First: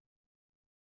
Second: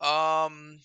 Um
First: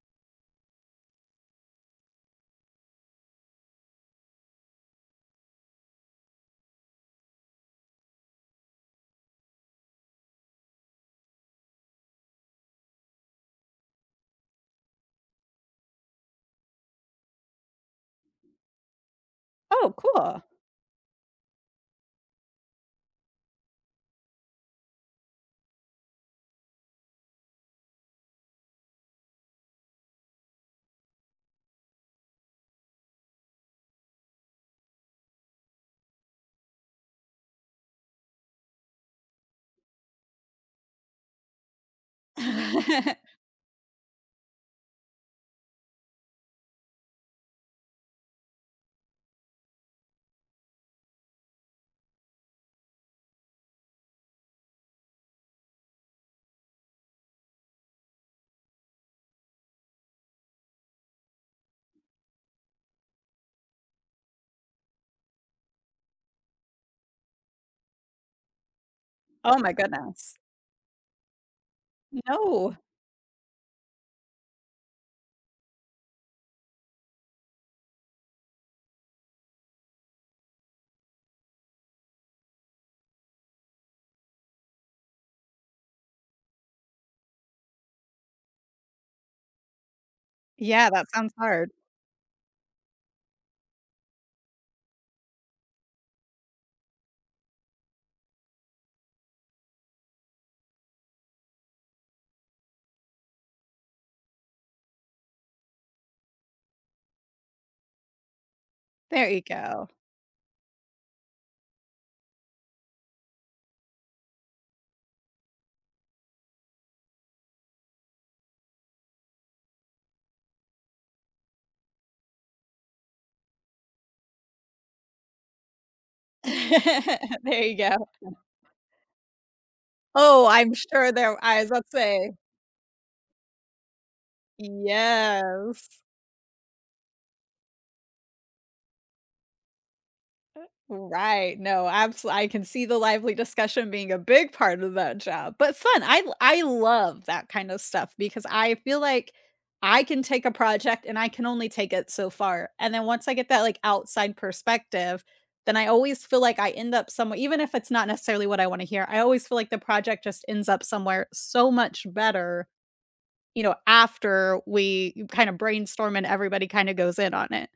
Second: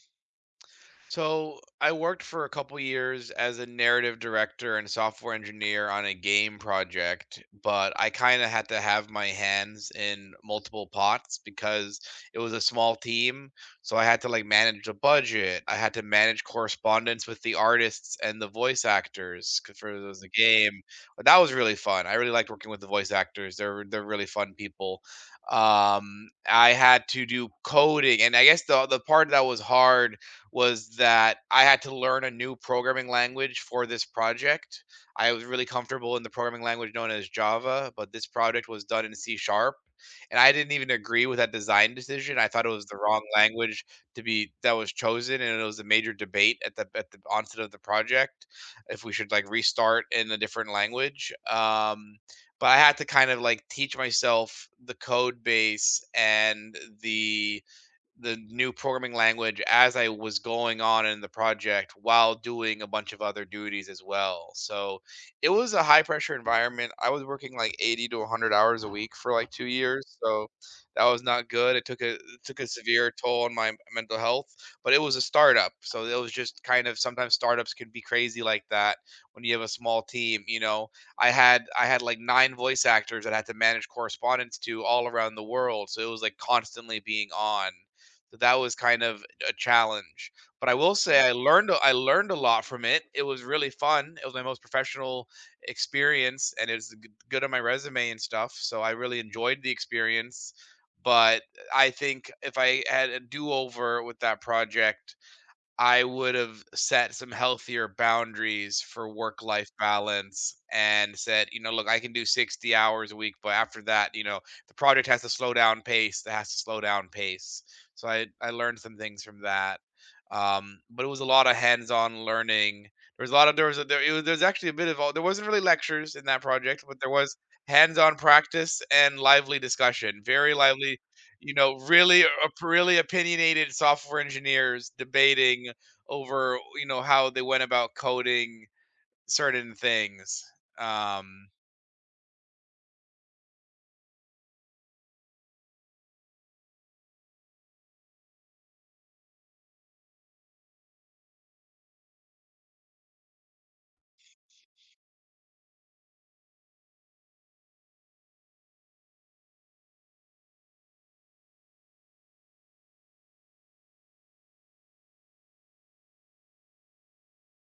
So I worked for a couple years as a narrative director and software engineer on a game project, but I kinda had to have my hands in multiple pots because it was a small team. So, I had to, like, manage a budget, I had to manage correspondence with the artists and the voice actors c for Oh, those in the cool. game, but that was really fun. I really liked working with the voice actors, they're they're really fun people. Um, I had to do coding, and I guess the the part that was hard was that I had to learn a new programming language for this project. I was really comfortable in the programming language known as Java, but this project was done in C#, and I didn't even agree with that design decision, I thought it was the wrong language to be that was chosen, and it was a major debate at the at the onset of the project, if we should, like, restart in a different language. Um, but I had to kinda, like, teach myself the code base and the the new programming language as I was going on in the project while doing a bunch of other duties as well. So it was a high-pressure environment, I was working, like, 80 to 100 hours a week for, like, Oh 2 my years, goodness. so that was not good, it took a it took a No. severe toll on my mental health, but it was a start-up, so there was just, kind of, sometimes start-ups can be crazy like that when you have a small team, you know. I had I had, like, 9 voice actors that I had to manage correspondence to all around the world, so it was, like, constantly being "on." So that was kind of a challenge, but I Yeah, will that say I sounds learned hard. a I learned a lot from it, it was really fun. It was my most professional experience, and is a g good on my resume and stuff, so I really enjoyed the experience, but, eh, I think, if I had a do-over with that project, I would've set some healthier boundaries for There you work-life go. balance and said, "You know, look, I can do 60 hours a week, but after that, you know, the project has to slow down pace. It has to slow down pace." So I'd I learned some things from that. Um, but it was a lot of hands-on learning. There was a lot there was a there it w there was actually a bit of all there wasn't really lectures in that project, but there was There you go. hands-on practice and lively discussion, Oh, very I'm lively, sure there you I was know, about to really say. op really opinionated software engineers debating Yes. over, you know, how they went about coding certain things, Eh, um right. No, absol I can see the lively discussion being a big part of that job, but fun. l l I love that kind of stuff because I feel like I can take a project and I can only take it so far, and then once I get that, like, outside perspective, then I always feel like I end up somewhe even if it's not necessarily what I wanna hear, I always feel like the project just ends up somewhere so much better, you know, after we kinda brainstorm and everybody kinda goes in on it.